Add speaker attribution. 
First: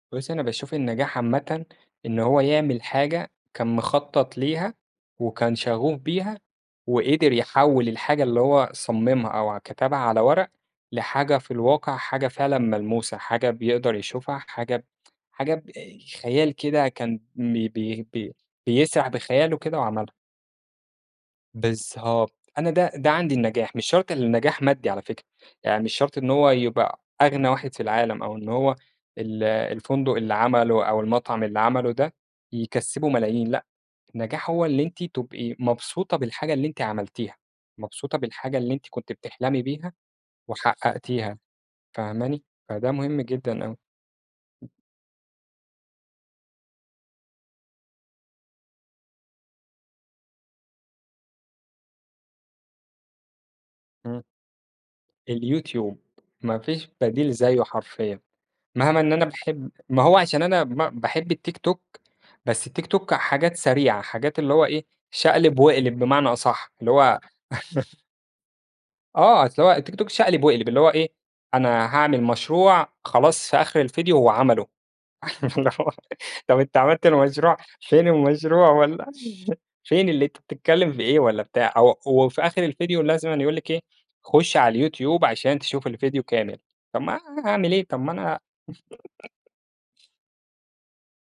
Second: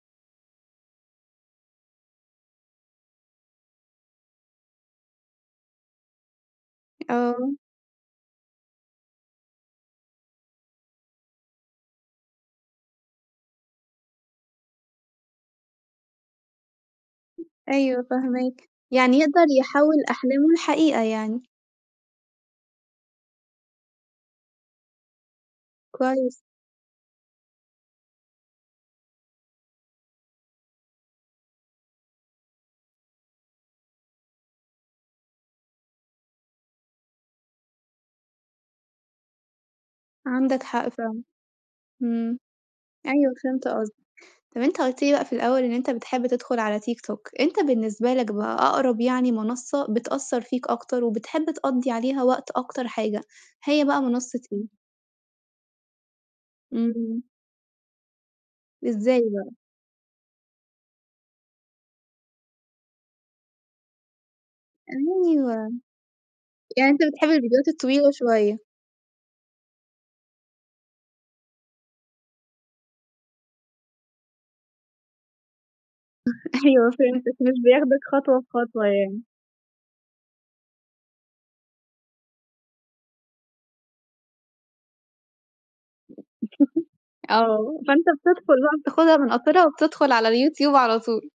Speaker 1: بُصّي أنا باشوف النجاح عامةً إن هو يعمل حاجة كان مخطط ليها، وكان شغوف بيها وقدر
Speaker 2: آه.
Speaker 1: يحوّل الحاجة اللي هو صممها أو ع كتبها على ورق، لحاجة في الواقع حاجة فعلًا ملموسة حاجة بيقدر يشوفها حاجة ب حاجة بأي خيال كده كان م بي بيه
Speaker 2: أيوه
Speaker 1: بي
Speaker 2: فاهماك،
Speaker 1: بيسرح
Speaker 2: يعني يقدر
Speaker 1: بخياله كده
Speaker 2: يحوِّل
Speaker 1: وعملها.
Speaker 2: أحلامه لحقيقة يعني.
Speaker 1: بالضبط أنا ده ده عندي النجاح مش شرط اللي النجاح مادّي على فكرة، يعني مش شرط إن
Speaker 2: كويس.
Speaker 1: هو يبقى أغنى واحد في العالم أو إن هو ال الفندق اللي عمله أو المطعم اللي عمله ده يكسّبه ملايين لأ، النجاح هو اللي أنتِ تبقي مبسوطة بالحاجة اللي أنتِ عملتيها، مبسوطة بالحاجة اللي أنتِ كنتِ بتحلمي بيها
Speaker 2: عندك حق فعلًا،
Speaker 1: وحققتيها
Speaker 2: إمم،
Speaker 1: فاهماني؟ فده مهم
Speaker 2: أيوه
Speaker 1: جدًا
Speaker 2: فهمت
Speaker 1: أوي.
Speaker 2: قصدك، طَب أنت قُلت لي بقى في الأول إن أنت بتحب تدخل على tiktok أنت بالنسبة لك بقى أقرب يعني منصّة بتأثّر فيك أكتر وبتحب تقضي عليها وقت أكتر حاجة هي بقى
Speaker 1: امم.
Speaker 2: منصّة إيه؟
Speaker 1: الyoutube ما فيش
Speaker 2: امم.
Speaker 1: بديل زيّه حرفيًا مهما إن أنا
Speaker 2: إزاي بقى؟
Speaker 1: باحب ما هو عشان أنا ما باحب الtiktok، بس الtiktok حاجات سريعة حاجات اللي هو إيه شقلب
Speaker 2: أيوه،
Speaker 1: واقلب بمعنى أصح
Speaker 2: يعني
Speaker 1: اللي
Speaker 2: أنت
Speaker 1: هو
Speaker 2: بتحب الفيديوهات الطويلة شوية؟
Speaker 1: آه أصل هو الtiktok شقلب واقلب اللي هو إيه أنا هاعمل مشروع خلاص في آخر الفيديو هو عمله طَب أنت
Speaker 2: أيوه
Speaker 1: عملت
Speaker 2: فهمتك
Speaker 1: المشروع
Speaker 2: مش بياخدك
Speaker 1: فين
Speaker 2: خطوة
Speaker 1: المشروع
Speaker 2: بخطوة
Speaker 1: والّا
Speaker 2: يعني.
Speaker 1: فين اللي أنت بتتكلم في إيه والّا بتاع، أو وفي آخر الفيديو لازم أنا يقول لِك إيه خُش على الyoutube عشان تشوف الفيديو كامل، طَب ما
Speaker 2: آه
Speaker 1: هاعمل إيه طَب
Speaker 2: فأنت
Speaker 1: ما أنا
Speaker 2: بتدخل بقى بتاخدها من قصيرها وبتدخل على الyoutube على طول.